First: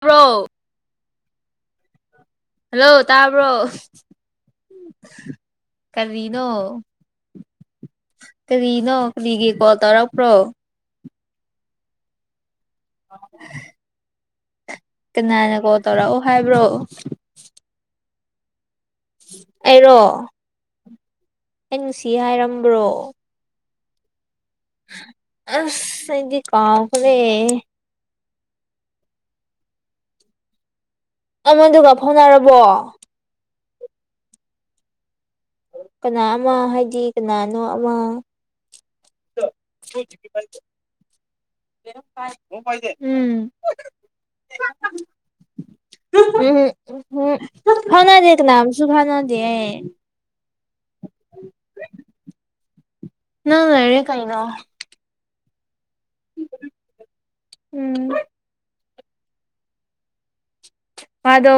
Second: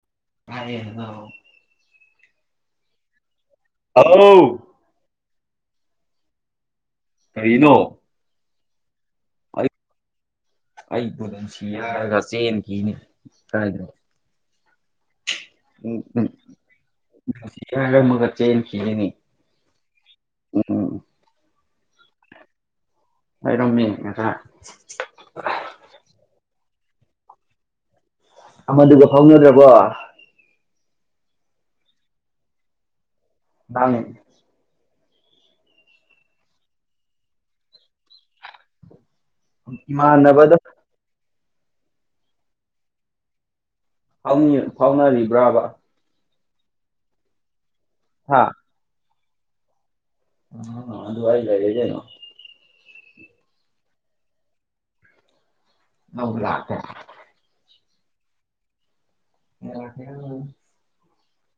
ꯇꯥꯕ꯭ꯔꯣ ꯉꯥꯡꯉꯦꯅ ꯉꯥꯡꯑꫭ ꯍꯜꯂꯣ ꯇꯥꯕ꯭ꯔꯣ ꯑꯥꯎ ꯀꯔꯤꯅꯣ ꯀꯔꯤꯅꯣ꯫ ꯀꯔꯤꯅꯣ ꯀꯔꯤꯒꯤ ꯑꯩ ꯀꯣꯜ ꯇꯧꯔꯛꯄ꯭ꯔꯣ ꯑꯩꯕꯨ ꯅꯨꯡꯁꯤ ꯌꯥꯔꯒ ꯆꯦꯟꯈꯤꯅꯤ ꯀꯥꯏꯗꯅꫭ ꯀꯅꯥꯅ ꯀꯣꯜ ꯇꯧꯔꯛ ꯑꯣ ꯍꯥꯏꯕ꯭ꯔꯣ꯫ ꯁꯤꯒ ꯍꯥꯏꯔꯝꯃꯒ ꯆꯦꯟꯈꯤꯌꯦꯅꯦ ꯑꯩꯔꯣ ꯑꯩ ꯅꯨꯡꯁꯤ ꯍꯥꯏꯔꯝꯕ꯭ꯔꯣ [unintelligible] ꯑꯁ꯭ꯁ ꯑꯩꯗꯤ ꯀꯥꯎꯈꯔꯦ ꯑꯃꯗꯨꯒ ꯐꯥꯎꯅꯔꯕꯣ ꯑꯃꯗꯨꯒ ꯐꯥꯎꯅꯔꯕꯣ [unintelligible] ꯀꯅꯥ ꯑꯃ ꯍꯥꯏꯗꯤ ꯀꯅꯥꯅꯣ ꯑꯃ ꯏꯃꯥꯟꯅꯕꯗꯣ ꯎꯝ ꯐꯥꯎꯅꯔꯤꯕ꯭ꯔꯕ ꯎꯝ--ꯎꯝ--ꯐꯥꯎꯅꯗꯦ ꯍꯥ ꯀꯅꯕꯨꯁꯨ ꯊꯥꯅꯗꯤꯌꯦ inaudible ꯑꯗꯨ ꯑꯩ ꯂꯩꯔꯦ ꯀꯩꯅꯣ ꯅꯪ ꯂꯩꯔꯦ ꯀꯩꯅꫭ [unintelligible] ꯎꯝ [unintelligible] ꯋꯥꯥꯗꯣ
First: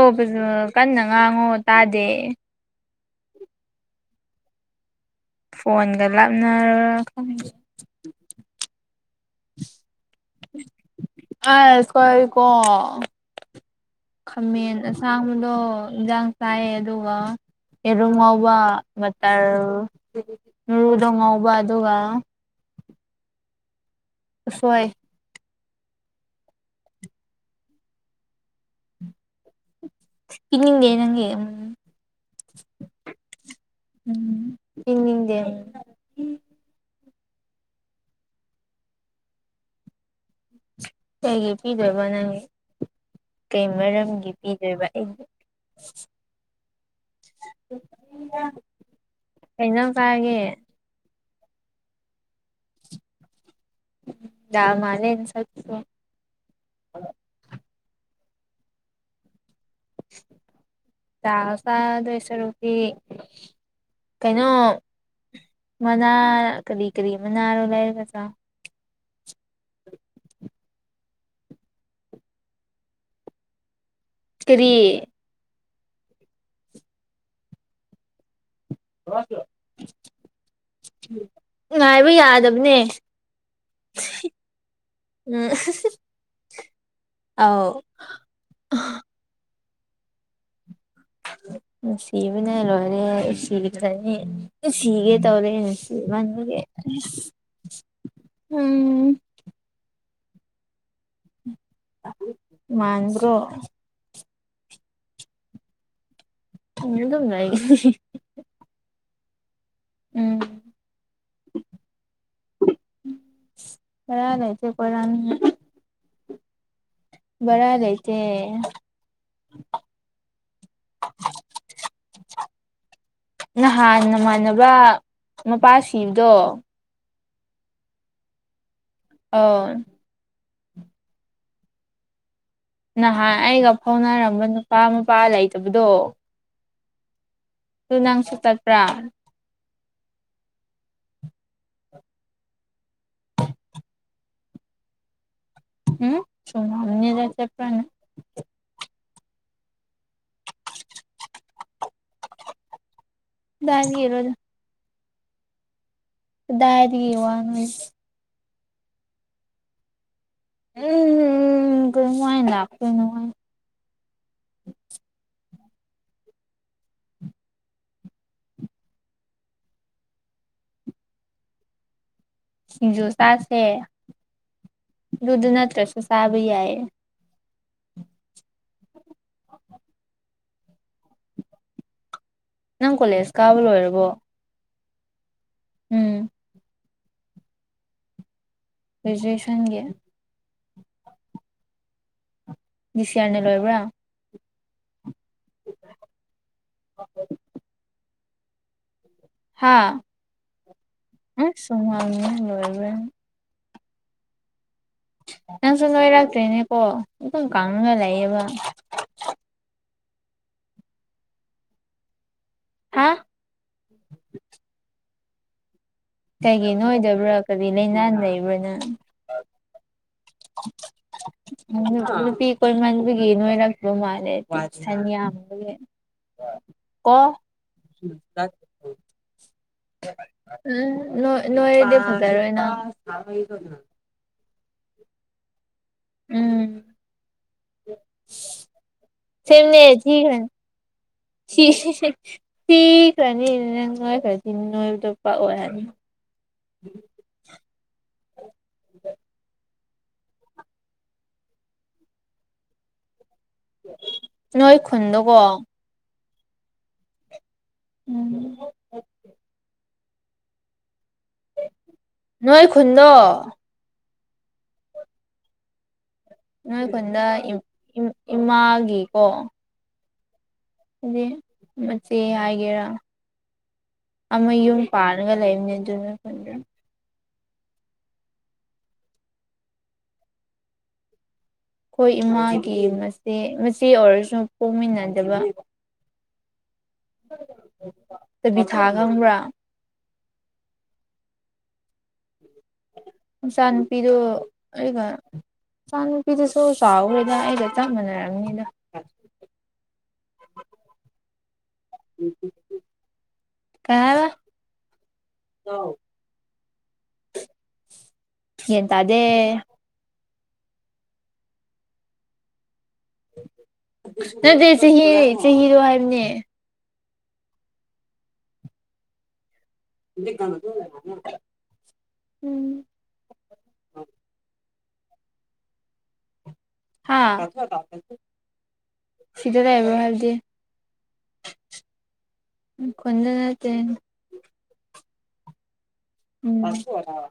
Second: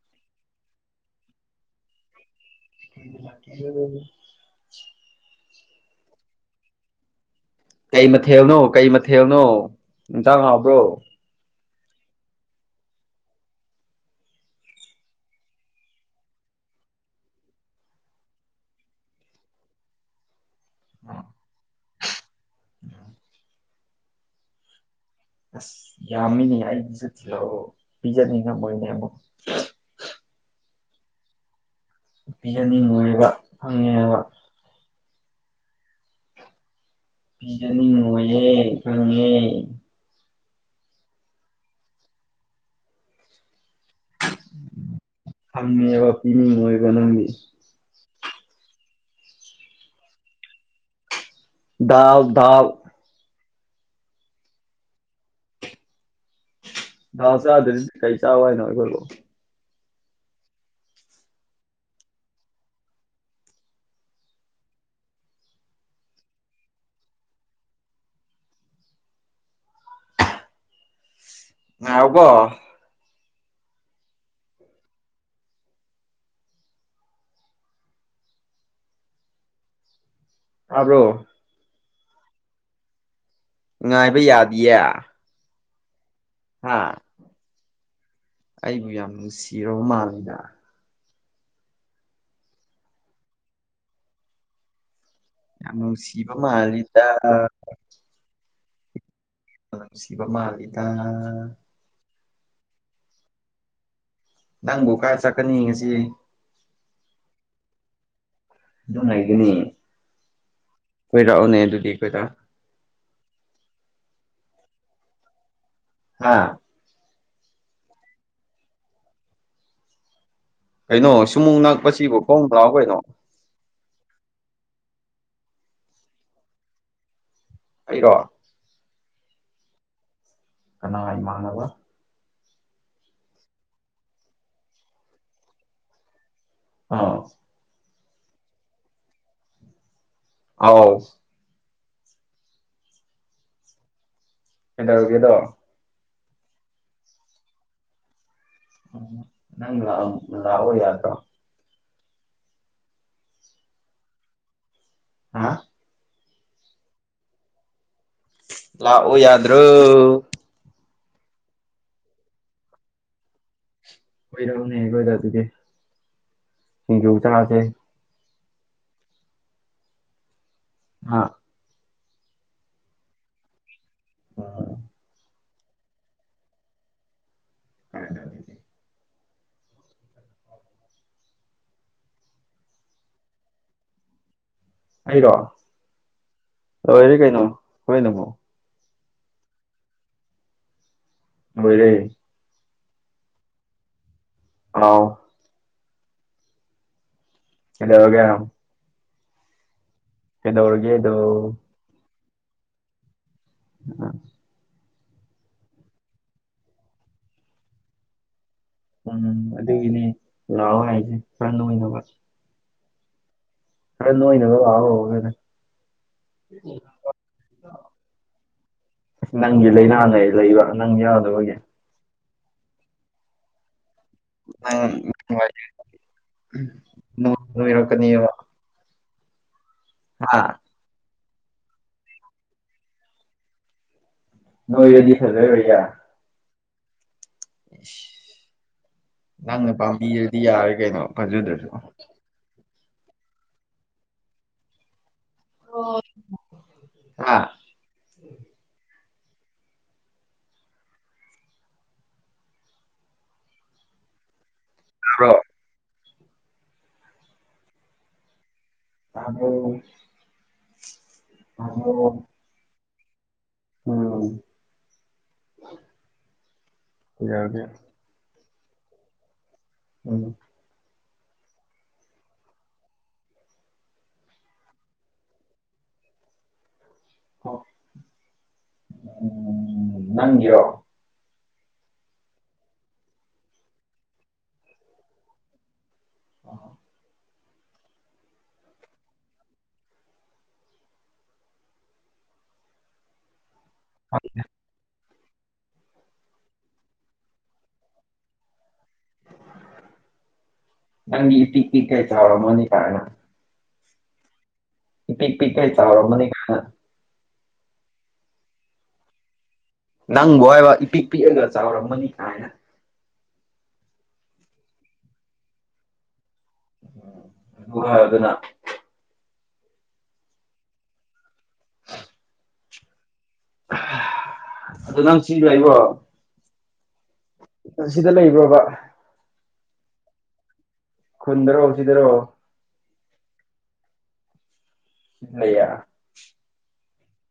ꯀꯟꯅ ꯉꯥꯡꯉꯣ ꯇꯥꯗꯦ꯫ [unintelligible] ꯐꯣꯟꯒ ꯂꯥꯞꯅꯔ ꯀꯩ ꯃꯊꯦꯜꯅꯣ ꯀꯩ ꯃꯊꯦꯜꯅꯣ ꯍꯤꯟꯖꯥꯛ ꯍꯥꯎꯕ꯭ꯔꯣ꯫ ꯑꯁ ꯀꯣꯏ ꯀꯣ ꯈꯥꯃꯦꯟ ꯑꯁꯥꯡꯕꯗꯣ ꯌꯦꯟꯖꯥꯡ ꯆꯥꯏꯌꯦ ꯑꯗꯨꯒ ꯌꯦꯔꯨꯝ ꯉꯧꯕ ꯃꯠꯇꯔ ꯉꯔꯨꯗꯣ ꯉꯧꯕ ꯑꯗꯨꯒ ꯎꯝ ꯎꯁꯣꯏ ꯑꯁ ꯌꯥꯝꯃꯤꯅꯦ ꯑꯩꯒꯤꯁꯨ ꯊꯤꯜꯂꯛꯑꯣ ꯄꯤꯖꯅꯤꯡꯉꯝꯃꯣꯏꯅꯦ ꯑꯃꯨꯛ unintelligible ꯄꯤꯖꯅꯤꯡꯉꯣꯏꯕ ꯈꯪꯉꯦꯕ꯫ inaudible ꯄꯤꯖꯅꯤꯡꯉꯣꯏꯌꯦ ꯈꯪꯉꯦ꯫ ꯀꯩꯒꯤ ꯄꯤꯗꯣꯏꯕ ꯅꯪꯒꯤ ꯀꯩ ꯃꯔꯝꯒꯤ꯫ ꯄꯤꯗꯣꯏꯕ ꯑꯩꯒꯤ ꯊꯝꯉꯦꯕ ꯄꯅꯤꯡ ꯉꯣꯏꯕ ꯅꯪꯗꯤ ꯀꯩ ꯏꯟꯖꯥꯡ ꯆꯔꯒꯦ ꯗꯥꯜ ꯗꯥꯜ ꯗꯥꯜ ꯃꯥꯜꯂꯦ ꯅꯥꯁꯛꯇ‌ꯣ ꯥ ꯊꯥꯎ ꯆꯗꯗꯤ ꯀꯩ ꯆꯥꯎ ꯍꯥꯏꯅꯣ ꯑꯩꯈꯣꯏꯕꯨ ꯗꯥꯜ ꯆꯥꯗꯣꯏ ꯁꯥꯔꯨꯛꯇꯤ ꯀꯩꯅꯣ ꯃꯅꯥ ꯀꯔꯤ ꯀꯔꯤ ꯃꯅꯥꯔꯣ ꯂꯩꯔꯒ ꯆꯥꯎ ꯥꯉꯥꯏꯌꯣꯀꯣ꯫ ꯀꯔꯤ [unintelligible] ꯇꯕ꯭ꯔꯣ ꯉꯥꯏꯕ ꯌꯥꯗꯕꯅꯦ꯫ ꯉꯥꯏꯕ ꯌꯥꯗꯤꯌꯦ ꯎꯝ ꯍꯥ ꯑꯧ ꯑꯩꯕꯨ ꯌꯥꯝ ꯅꯨꯡꯁꯤꯔꯕ ꯃꯥꯜꯂꯤꯗ꯫ ꯅꯨꯡꯁꯤꯕꯅ ꯂꯣꯏꯔ‌ꯦ ꯅꯨꯡꯁꯤꯒꯅꯤ ꯁꯤꯒꯦ ꯇꯧꯔꯦ ꯌꯥꯝ ꯉꯁꯤ ꯅꯨꯡꯁꯤꯕ ꯃꯥꯜꯂꯤꯗ ꯏꯕꯥꯟꯅꯤꯗꯤ--ꯎꯝ꯫ ꯅꯨꯡꯁꯤꯕ ꯃꯥꯜꯂꯤꯗ ꯃꯥꯟꯕꯔꯣ ꯅꯪꯕꯨ ꯀꯥꯏ ꯆꯠꯀꯅꯤ ꯉꯁꯤ ꯐꯃꯨꯡꯗ ꯑꯗꯨꯝ ꯂꯩ ꯑꯗꯨꯝ ꯂꯩꯥꯒꯅꯤ ꯎꯝ ꯀꯣꯏꯔꯛꯑꯣꯅꯦ ꯑꯗꯨꯗꯤ ꯑꯩꯈꯣꯏꯗ ꯕꯔꯥ ꯂꯩꯇꯦ ꯀꯣꯏꯔꯛꯅꯤꯉꯥꯏ꯫ ꯍꯥꯥ ꯚꯥꯔ ꯂꯩꯇꯦ ꯀꯩꯅꯣ ꯁꯨꯃꯨꯡ ꯅꯛꯄꯁꯤꯕꯨ ꯈ‌ꯣꯡꯅ ꯂꯥꯛꯑꯣ ꯀꯩꯅꯣ ꯅꯍꯥꯟ ꯅꯃꯥꯟꯅꯕ ꯃꯄꯥ ꯁꯤꯕꯗꯣ ꯑꯩꯔꯣ [unintelligible] ꯀꯅꯥꯏ ꯏꯃꯥꯟꯅꯕ ꯅꯍꯥꯟ ꯑꯩꯒ ꯐꯥꯎꯅꯔꯝꯕ ꯅꯨꯄꯥ ꯃꯄꯥ ꯂꯩꯇꯕꯗꯣ ꯑꯥ ꯑꯗ‌ꯣ ꯅꯪꯁꯨ ꯇꯠꯄ꯭ꯔꯥ ꯑꯥꯎ ꯀꯩꯗꯧꯔꯒꯦꯗꯣ ꯍꯝ ꯁꯨꯝ ꯍꯪꯕꯅꯤꯗ ꯆꯠꯄ꯭ꯔꯅ꯫ ꯅꯪ ꯂꯥꯛ ꯂꯥꯛꯑꯣ ꯌꯥꯗ꯭ꯔꯣ ꯀꯗꯥꯏꯗꯒꯤꯔꯣꯗ- ꯍꯥ ꯀꯗꯥꯏꯗꯒꯤ ꯋꯥꯅꯣ ꯍꯦ ꯂꯥꯛꯑꫭ ꯌꯥꯗ꯭ꯔꯣ ꯎꯝ--ꯎꯎꯝ--ꯀꯔꯝꯃꯥꯏ ꯂꯥꯛꯇꯣꯏꯅꯣ ꯀ‌ꯣꯏꯔꯛꯎꯅ‌ꯦ ꯑꯩꯈ‌ꯣꯏꯗ ꯑꯗꯨꯗꯤ ꯁꯤꯡꯖꯨ ꯆꯥꯁ‌ꯦ ꯍꯥ ꯁꯤꯡꯖꯨ ꯁꯥꯁꯦ ꯍ‌ꯣꯏ ꯍ‌ꯣꯏ ꯑꯗꯨꯗꯨ ꯅꯠꯇ꯭ꯔꯁꯨ ꯆꯥꯕ ꯌꯥꯏꯌꯦ꯫ [unintelligible] ꯅꯪ ꯀꯣꯂꯦꯖ ꯀꯥꯕ ꯂꯣꯏꯔꯕꯣ ꯑꯩꯔꯣ ꯎꯝ ꯂꯣꯏꯔꯦ ꯀꯩꯅꯣ ꯍꯣꯔꯦꯟ ꯑꯃꯨꯛ ꯒ꯭ꯔꯦꯖꯨꯌꯦꯁꯟꯒꯤ ꯂꯣꯏꯔꯦ ꯖꯤꯁꯤꯌꯥꯔꯅꯦ ꯂꯣꯏꯕ꯭ꯔꯥ ꯑꯥꯎ [inaudible] ꯀꯩꯗꯧꯔꯒꯦ ꯍꯥꯥ ꯀꯩꯗꯧꯔꯒꯦ ꯑꯗꯨ ꯍꯨꯃꯥꯡꯅ ꯂꯣꯏꯔꯦ [unintelligible] ꯅꯪꯁꯨ ꯅꯣꯏꯔꯛꯇ꯭ꯔꯤꯅꯦꯀꯣ ꯑꯗꯨꯝ ꯀꯥꯡꯉꯒ ꯂꯩꯥꯌꯦꯕ ꯎꯝ ꯑꯗꯨꯒꯤꯅꯤ ꯂꯥꯛꯑꯣ ꯍꯥꯏꯁꯦ ꯈꯔ ꯅꯣꯅꯕ ꯍꯥ ꯈꯔ ꯅꯣꯏꯅꯕ ꯂꯥꯛꯑꯣ ꯀꯩꯒꯤ ꯅꯣꯏꯗꯕ꯭ꯔꯥ ꯀꯔꯤ ꯂꯩꯅꯥ ꯂꯩꯕ꯭ꯔꯥ ꯅꯪ ꯅꯪꯒꯤ ꯂꯥꯏꯅꯥ ꯂꯩꯕ ꯅꯪ ꯌꯥꯎꯗꯕꯒꯤ ꯅꯨ ꯅꯨꯄꯤ ꯀꯣꯏꯃꯥꯟꯕꯒꯤ ꯅꯣꯏꯔꯥꯛꯇꯕ ꯃꯥꯜ [unintelligible] ꯀꯣ ꯅꯪ ꯅꯣꯏꯔꯛꯀꯅꯦꯕ ꯍꯥ ꯎꯝ ꯅꯣꯏ ꯅꯣꯏꯔꯗꯤ ꯐꯖꯔꯣꯏꯅ ꯅꯣꯏꯔꯗꯤ ꯐꯖꯥꯔꯣꯏꯌꯦ ꯎꯝ [inaudible] ꯅꯪꯅ ꯁꯦꯝꯅꯦ ꯄꯥꯝꯕꯤꯔꯗꯤ ꯊꯤꯈ꯭ꯔꯅꯤ ꯌꯥꯔꯦ ꯀꯩꯅꯣ ꯁꯤ ꯐꯖꯗ꯭ꯔꯁꯨ ꯊꯤꯈ꯭ꯔꯅꯤ ꯅꯪ ꯅꯣꯏꯈ꯭ꯔꯗꯤ ꯅꯣꯏꯕꯗꯣ ꯄꯛꯑꯣꯏ ꯍꯥꯏꯕꯅꯦ ꯑꯥ ꯅꯣꯏ ꯈꯨꯟꯗꯨꯀꯣ ꯎꯝ ꯇꯕ꯭ꯔꯣ ꯇꯕ꯭ꯔꯣ ꯅꯣꯏ ꯈꯨꯟꯗꯣ ꯎꯝ ꯅꯣꯏ ꯈꯨꯟꯗ ꯌꯥꯒꯦ ꯏꯝ ꯏꯃꯥꯒꯤꯀꯣ [unintelligible] ꯗꯤ ꯃꯆꯦ ꯍꯥꯏꯒꯦꯔꯥ ꯑꯃ ꯌꯨꯝ ꯄꯥꯔꯒ ꯂꯩꯕꯅꯦ ꯑꯗꯨ ꯅꯣꯏ ꯈꯨꯟꯗ ꯅꯪꯒꯤꯔꯣ ꯑꯩꯈꯣꯏ ꯏꯃꯥꯒꯤ ꯃꯆꯦ ꯃꯆꯦ ꯑꯣꯏꯔꯁꯨ ꯄꯣꯛꯃꯤꯟꯅꯗꯕ [inaudible] ꯇꯥꯕꯤꯊꯥ ꯈꯪꯕ꯭ꯔꯥ ꯃꯆꯥ ꯅꯨꯨꯄꯤꯗꯣ ꯑꯩꯒ ꯏꯆꯥ ꯅꯨꯨꯄꯤꯗꯨꯁꯨ ꯆꯥꯎꯔꯦꯗ ꯑꯩꯒ ꯆꯞ ꯃꯥꯟꯅꯔꯕꯅꯤꯗ ꯅꯪꯗꯤ ꯏꯄꯤꯛ ꯄꯤꯛꯈꯩ ꯆꯥꯎꯔꯝꯃꯅꯤ ꯀꯥꯏꯅ ꯀꯩ ꯍꯥꯏꯕ ꯏꯄꯤꯛ ꯄꯤꯛꯈꯩ ꯆꯥꯎꯔꯝꯅꯤ ꯀꯥꯏꯅ ꯌꯦꯟ ꯇꯥꯗꯦ ꯅꯪꯕꯨ ꯍꯥꯏꯕ ꯏꯄꯤꯛ ꯄꯤꯛꯑꯒ ꯆꯥꯎꯔꯝꯃꯅꯤ ꯀꯥꯏꯅ ꯅꯠꯇꯦ ꯆꯍꯤ ꯆꯍꯤꯗꯣ ꯍꯥꯏꯕꯅꯦ ꯎ ꯑꯗꯨꯒ ꯑꯗꯨꯅ ꯗꯤꯀꯅ [inaudible] ꯑꯗꯨ ꯅꯪ ꯁꯤꯁ ꯍꯥꯏꯕꯣ ꯍꯥꯥ ꯁꯤꯗ ꯂꯩꯕ꯭ꯔꯣꯕ ꯁꯤꯗ ꯇꯥꯏ ꯑꯦꯕꯚꯥꯗꯦ ꯈꯨꯨꯟꯗꯔꯣ ꯁꯤꯗꯔꯣ ꯎ ꯈꯟꯗꯅꯠꯇꯦ ꯏꯌꯥ ꯎꯝ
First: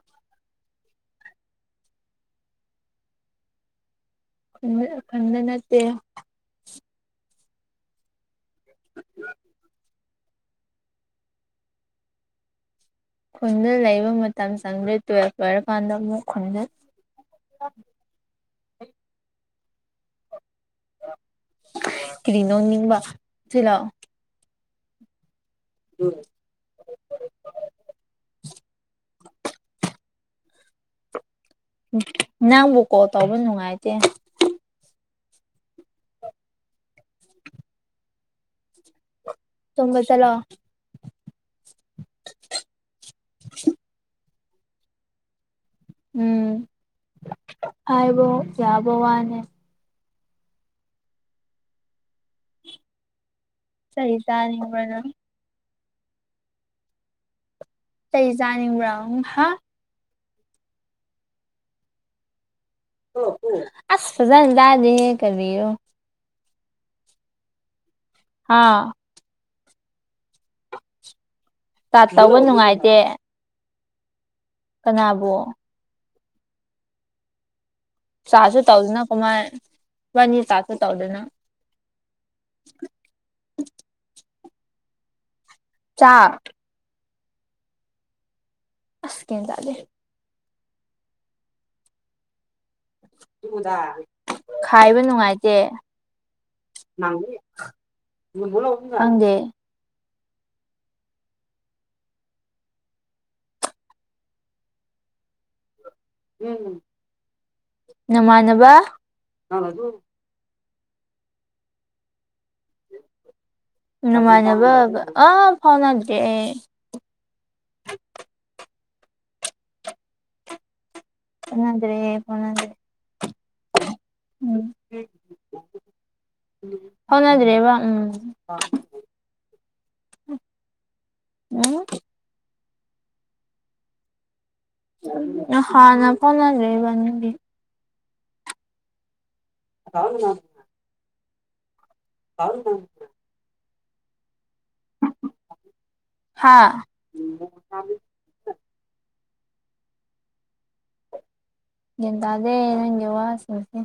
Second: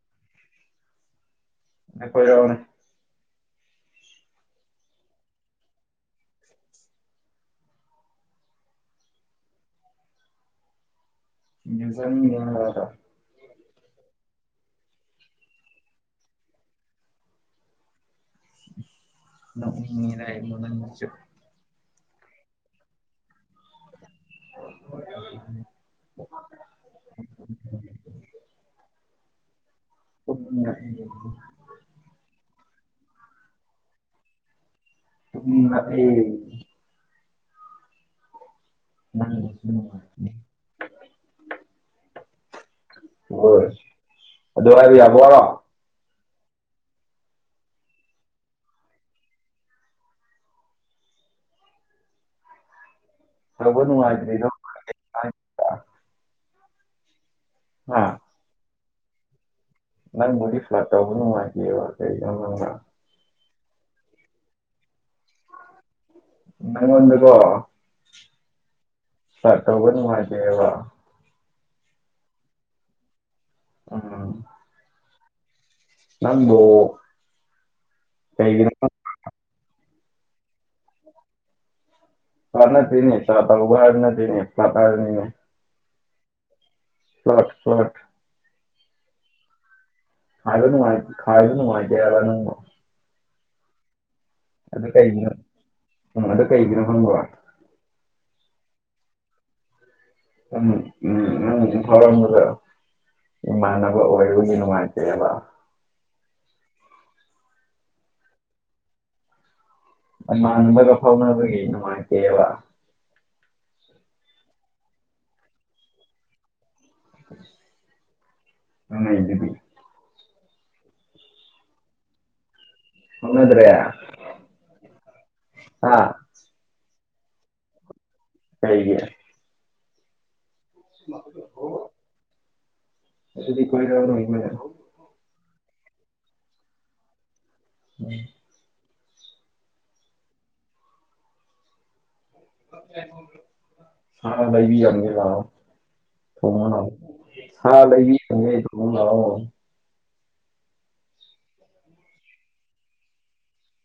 ꯅꯈꯣꯏ ꯌꯥꯎꯅꯤ ꯈꯟ ꯈꯟꯗꯅꯥꯠꯇ [unintelligible] ꯈꯨꯟꯗ ꯂꯩꯕ ꯃꯇꯝ ꯆꯪꯗ꯭ꯔꯦ ꯇꯨꯌꯦꯦꯜꯐ ꯂꯣꯏꯔꯀꯥꯟꯗ ꯑꯃꯨꯛ ꯈꯨꯟꯗ [unintelligible] ꯀꯔꯤꯅꯣ ꯅꯤꯡꯕ ꯁꯤ ꯂꯥꯛꯑꯣ ꯎꯝ [unintelligible] ꯅꯪꯕꯨ ꯀꯣꯜ ꯇꯧꯕꯁꯨ ꯅꯨꯡꯉꯥꯏꯇꯦ [unintelligible] ꯎꯝ ꯇꯨꯡꯒ ꯆꯂꯣ ꯍꯣꯏ ꯑꯗꯨ ꯍꯥꯏꯗꯤ ꯌꯥꯕꯔꯣ ꯎꯝ ꯍꯥꯏꯥꯏꯕꯣ ꯌꯥꯕꯣ ꯋꯥꯅꯦ ꯇꯧꯕ ꯁꯔꯤ ꯅꯨꯡꯉꯥꯏꯇ꯭ꯔꯤꯗꯣ ꯆꯅꯤꯡꯅ ꯑ ꯀꯩꯖꯥꯅꯤꯡꯕ꯭ꯔꯥ ꯍꯥ ꯅꯪ ꯗꯤ ꯐ꯭ꯂ ꯇꯧꯕꯅ ꯃꯥꯦ ꯋꯥꯪ ꯑꯁ ꯐꯖꯜ ꯏꯗꯥꯖꯍꯦ ꯀꯔꯤꯌꯣ ꯅꯉꯗꯀꯣ ꯍꯥꯥ ꯁꯥꯇꯧꯕꯅꯤ ꯃꯥꯖꯦꯕ ꯇꯥ ꯇꯧꯕ ꯅꯨꯡꯉꯥꯏꯇꯦ ꯎꯝ ꯀꯅꯥꯕꯣ ꯅꯪꯒꯣ ꯆꯥꯁꯨ ꯇꯧꯗꯅꯀꯣꯃ ꯃꯥꯅꯤ ꯆꯥꯁꯨ ꯇꯧꯗꯅ ꯆꯥꯄ ꯎꯕꯥꯔ ꯅꯅꯅꯦ ꯄꯥꯄꯥꯔꯅꯤ ꯆꯥꯛ ꯄꯥꯠ ꯄꯥꯠ ꯑꯁ ꯀ ꯇꯗꯦ ꯀꯥꯔ ꯀꯥꯔꯅꯅꯨꯡ ꯃꯥꯦꯔꯅ ꯑꯗꯨ ꯈꯥꯏꯕ ꯀꯩꯒꯤꯅꯣ ꯅꯨꯡꯉꯥꯏꯇꯦ ꯎꯝ ꯑꯗꯣ ꯀꯩꯒꯤꯅꯣ ꯈꯪꯕ꯭ꯔ ꯈꯪꯗꯦ ꯎꯝ ꯎꯝ ꯅꯪ ꯏꯝꯐꯥꯜ ꯔꯣꯝꯗꯔꯥ ꯏꯃꯥꯟꯅꯕ ꯑꯣꯏꯕꯒꯤ ꯅꯨꯡꯉꯥꯏꯇꯦꯕ ꯅꯃꯥꯟꯅꯕ ꯃꯥꯡꯕꯒ ꯐꯥꯎꯅꯅꯕꯒꯤ ꯅꯨꯅꯨꯡꯉꯥꯏꯇꯦꯕ ꯅꯨꯡꯉꯥꯏꯅꯕ ꯑꯥ ꯐꯥꯎꯅꯗ꯭ꯔꯦ ꯑꯅꯩꯗꯗꯤ ꯐꯧꯅꯗ꯭ꯔꯦ ꯐꯧꯅꯗ꯭ꯔꯦ ꯐꯥꯎꯅꯗ꯭ꯔꯦ ꯍꯥ ꯐꯥꯎꯅꯗ꯭ꯔꯦꯕ ꯎꯝ ꯂꯩꯩꯒꯦ ꯃꯥ [unintelligible] [unintelligible] ꯑꯁꯤꯗꯤ ꯀꯣꯏꯔꯥꯎꯅꯩꯅꯦ ꯅꯍꯥꯟꯅ ꯄꯅ ꯂꯩꯕꯅꯤꯡꯗꯤ ꯎꯝ [unintelligible] ꯑꯪ ꯑꯥꯑꯥ ꯂꯩꯕꯤꯔꯝꯒꯦ ꯂꯥꯎ ꯍꯥ [unintelligible] ꯂꯥꯎ ꯍꯥ ꯂꯩꯕꯤꯔꯝꯒꯦ [unintelligible] ꯂꯥꯎ ꯒ꯭ꯌꯥꯟ ꯇꯥꯗꯦ ꯅꯪꯒꯤ ꯋꯥꯁꯤꯡꯁꯤ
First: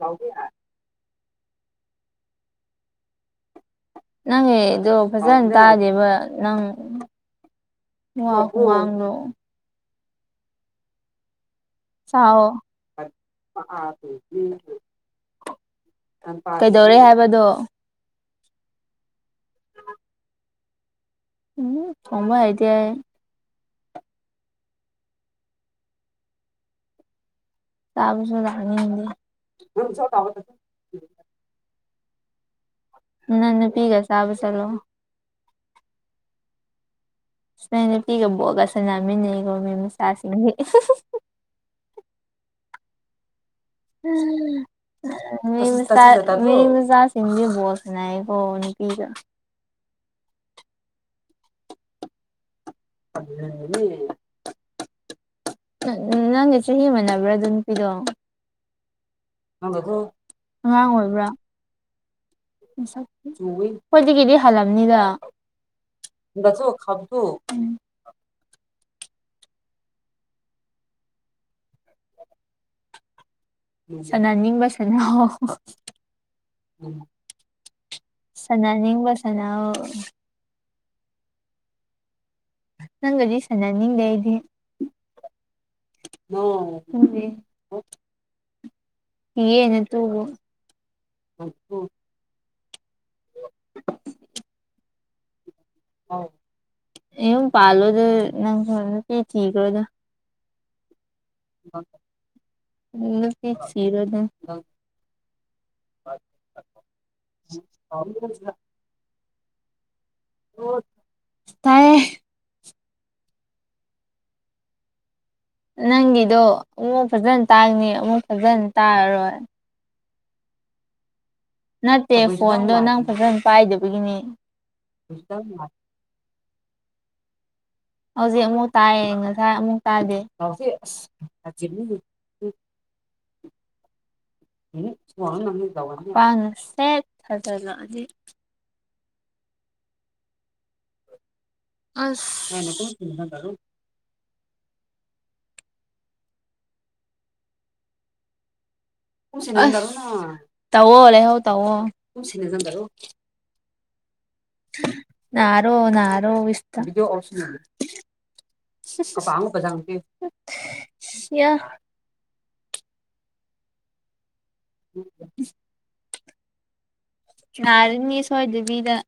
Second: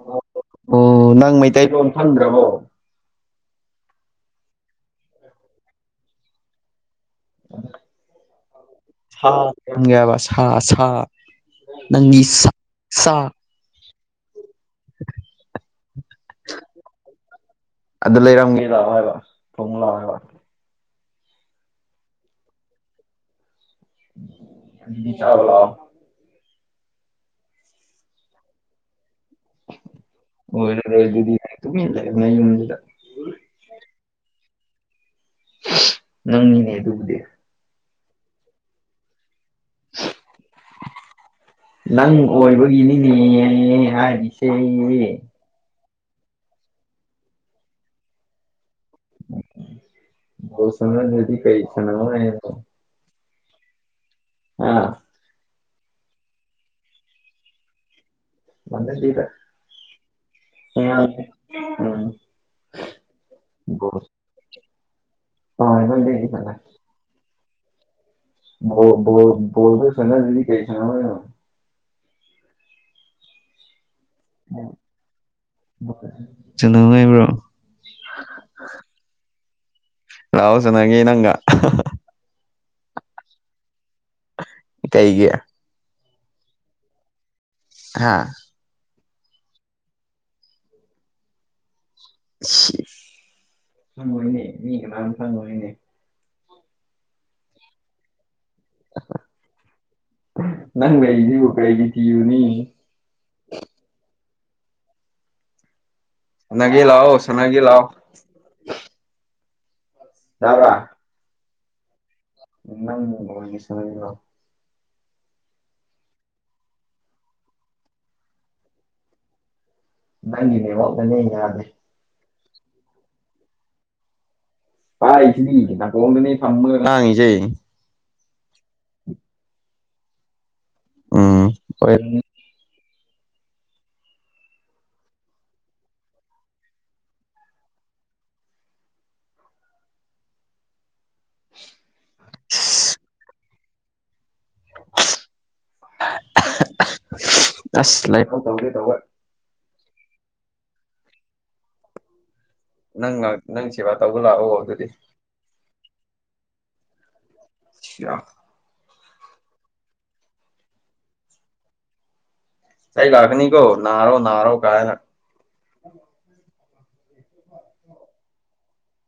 [unintelligible] ꯑꯣ ꯅꯪ ꯃꯩꯇꯩ ꯂꯣꯟ ꯐꯪꯗ꯭ꯔꯕꯣ ꯅꯪꯒꯤꯗꫭ ꯐꯖꯟ ꯇꯥꯗꯦꯕ ꯅꯪ ꯋꯥ ꯈꯨꯉꯥꯡꯗꯣ [unintelligible] ꯁꯥ ꯁꯥ ꯅꯪꯒꯤ ꯁꯥ ꯁꯑꯣ ꯁꯥ ꯀꯩꯗꯧꯔꯦ ꯍꯥꯏꯕꯗꯣ ꯑꯗꯨ ꯂꯩꯔꯝꯒꯦ ꯂꯥꯛꯑꯣ ꯍꯥꯏꯕ ꯊꯣꯡꯉꯨ ꯂꯥꯛꯑꯣ ꯍꯥꯏꯕ ꯎꯝ ꯉꯝꯃꯣꯏ ꯑꯩꯗꯤ ꯑꯗꯨꯗꯤ ꯆꯥꯔꯣꯂꯥꯎ ꯆꯥꯕꯁꯨ ꯂꯥꯛꯅꯤꯡꯗꯤ [unintelligible] ꯑꯣꯏꯔꯔꫭꯏ ꯑꯗꯨꯗꯤ ꯇꯨꯃꯤꯟ ꯂꯩꯌꫭ ꯅꯌꯨꯝꯗꯨꯗ ꯅꯪ ꯅꯨꯄꯤꯒ ꯆꯥꯕ ꯆꯠꯂꯣ ꯅꯪꯅꯤꯅꯦ ꯑꯗꯨꯕꯨꯗꯤ ꯅꫭꯏ ꯅꯨꯄꯤꯒ ꯕꫭꯜꯒ ꯁꯥꯟꯅꯃꯤꯟꯅꯩꯀꫭ ꯃꯤ ꯃꯥꯆꯥ ꯁꯤꯡꯗꯤ [unintelligible] ꯅꯪ ꯑꯣꯏꯕꯒꯤꯅꯤꯅꯦ ꯍꯥꯏꯔꯤꯁꯦ ꯃꯤ ꯃꯆꯥ ꯃꯤ ꯃꯆꯥꯁꯤꯡꯗꯤ ꯕꫭꯜ ꯁꯥꯅꯩꯀꫭ ꯅꯨꯄꯤꯒ ꯕꯣꯜ ꯁꯥꯟꯅꯗ꯭ꯔꯗꯤ ꯀꯩ ꯁꯥꯟꯅꯧ ꯍꯥꯏꯅꯣ [unintelligible] ꯑ ꯅ ꯅꯪꯒ ꯆꯍꯤ ꯃꯥꯅꯕ꯭ꯔꯥ ꯑꯗꯨ ꯅꯨꯄꯤꯗꯣ ꯃꯥꯟꯅꯗꯦꯗ [unintelligible] ꯑꯉꯥꯡ ꯑꯉꯥꯡꯅꯦ ꯑꯣꯏꯕ꯭ꯔꯥ ꯎꯝ [unintelligible] ꯕꯣꯜ ꯑꯩꯈꯣꯏꯗꯒꯤꯗꯤ ꯍꯜꯂꯝꯅꯤꯗ ꯍꯣꯏ ꯅꯣꯏꯗꯩꯗꯤ ꯐꯅ [unintelligible] ꯎꯝ ꯕꯣ ꯕꯣꯜ ꯕꯣꯜꯗꯣ ꯁꯥꯟꯅꯗ꯭ꯔꯗꯤ ꯀꯩ ꯁꯥꯟꯅꯧ ꯍꯥꯏꯅꯣ ꯁꯥꯟꯅꯅꯤꯡꯕ ꯁꯥꯟꯅꯧ ꯁꯥꯟꯅꯧ ꯍꯥꯏꯕ꯭ꯔꯣ ꯁꯟꯅꯅꯤꯡꯕ ꯁꯟꯅꯧ ꯂꯥꯋꯣ ꯁꯅꯥꯒꯦ ꯅꯪꯒ ꯅꯪꯒꯗꯤ ꯁꯟꯅꯅꯤꯡꯗꯦ ꯀꯩꯒꯤ [unintelligible] ꯍꯥꯥ ꯌꯦꯅꯦ ꯇꯨꯕꯨ [unintelligible] ꯈꯪꯉꯣꯏꯅꯦ ꯃꯤ ꯀꯅꯥꯝ ꯈꯪꯉꯣꯏꯅꯦ ꯌꯨꯝ ꯄꯥꯜꯂꯣꯗ ꯅꯪ ꯁꯨ ꯅꯨꯄꯤ ꯊꯤꯈ꯭ꯔꯣꯗ ꯅꯪ ꯂꯩꯖꯤꯕꯨ ꯀꯩꯒꯤ ꯀꯤꯔꯨꯅꯤ ꯅꯨꯄꯤ ꯊꯤꯔ‌ꯣꯅ ꯁꯅꯒꯦ ꯂꯥꯑꫭ ꯁꯅꯒꯦ ꯂꯥꯑꫭ [inaudible] ꯇꯥꯕ꯭ꯔꯥ ꯇꯥꯏ ꯅꯣꯏꯒꯤ ꯁ [unintelligible] ꯅꯪꯒꯤꯗꯣ ꯑꯃꯨꯛ ꯐꯖꯅ ꯇꯥꯡꯅꯤ ꯑꯃꯨꯛ ꯐꯖꯅ ꯇꯥꯔꯔꯣꯏ ꯅꯪꯒꯤ ꯅꯦꯇꯋꯥꯛ ꯅꯅꯦ ꯌꯥꯗꯦ ꯅꯠꯇꯦ ꯐꯣꯟꯗꯣ ꯅꯪ ꯐꯖꯅ ꯄꯥꯏꯗꯕꯒꯤꯅꯤ ꯄꯥꯏꯔꯤꯁꯤꯗꯤ ꯅꯥꯀꫭꯡꯗꯅꯦ ꯊꯝꯃꯥꯒ ꯉꯥꯡꯏꯖꯦ ꯍꯧꯖꯤꯛ ꯑꯃꯨꯛ ꯇꯥꯏꯌꯦ ꯉꯁꯥꯏ ꯑꯃꯨꯛ ꯇꯥꯗꯦ [inaudible] ꯎꯝ ꯑꯣꯏꯔꯝꯅꯤ ꯄꯥꯡꯉ ꯅ ꯁꯦꯠ ꯊꯥꯖꯜꯂꯛꯑꯗꯤ ꯑꯁꯁ꯭ꯁ ꯑꯁ ꯑꯁ ꯂꯩꯥꯏꯍꯧ ꯇꯧꯒꯦ ꯇꯧꯋ‌ꯦ ꯑꯁ ꯇꯧꯑ‍ꯣ ꯂꯥꯏꯍꯧ ꯇꯧꯑ‌ꯣ ꯅꯪꯂꯛ ꯅꯪ ꯁꯦꯕꯥ ꯇꯧꯕ ꯂꯥꯛꯑꯣ ꯑꯗꯨꯗꯤ ꯅꯔꯣ ꯅꯔꯣ ꯋꯤꯁꯇ ꯁꯤ ꯑ [unintelligible] ꯌ ꯆꯩ ꯂꯥꯛꯀꯅꯤ ꯀꯣ ꯅꯔꯣ ꯅꯔꯣ ꯀꯥꯏ inaudible ꯅꯔꯥꯅꯤ ꯁꫭꯏꯗꯕꯤꯗ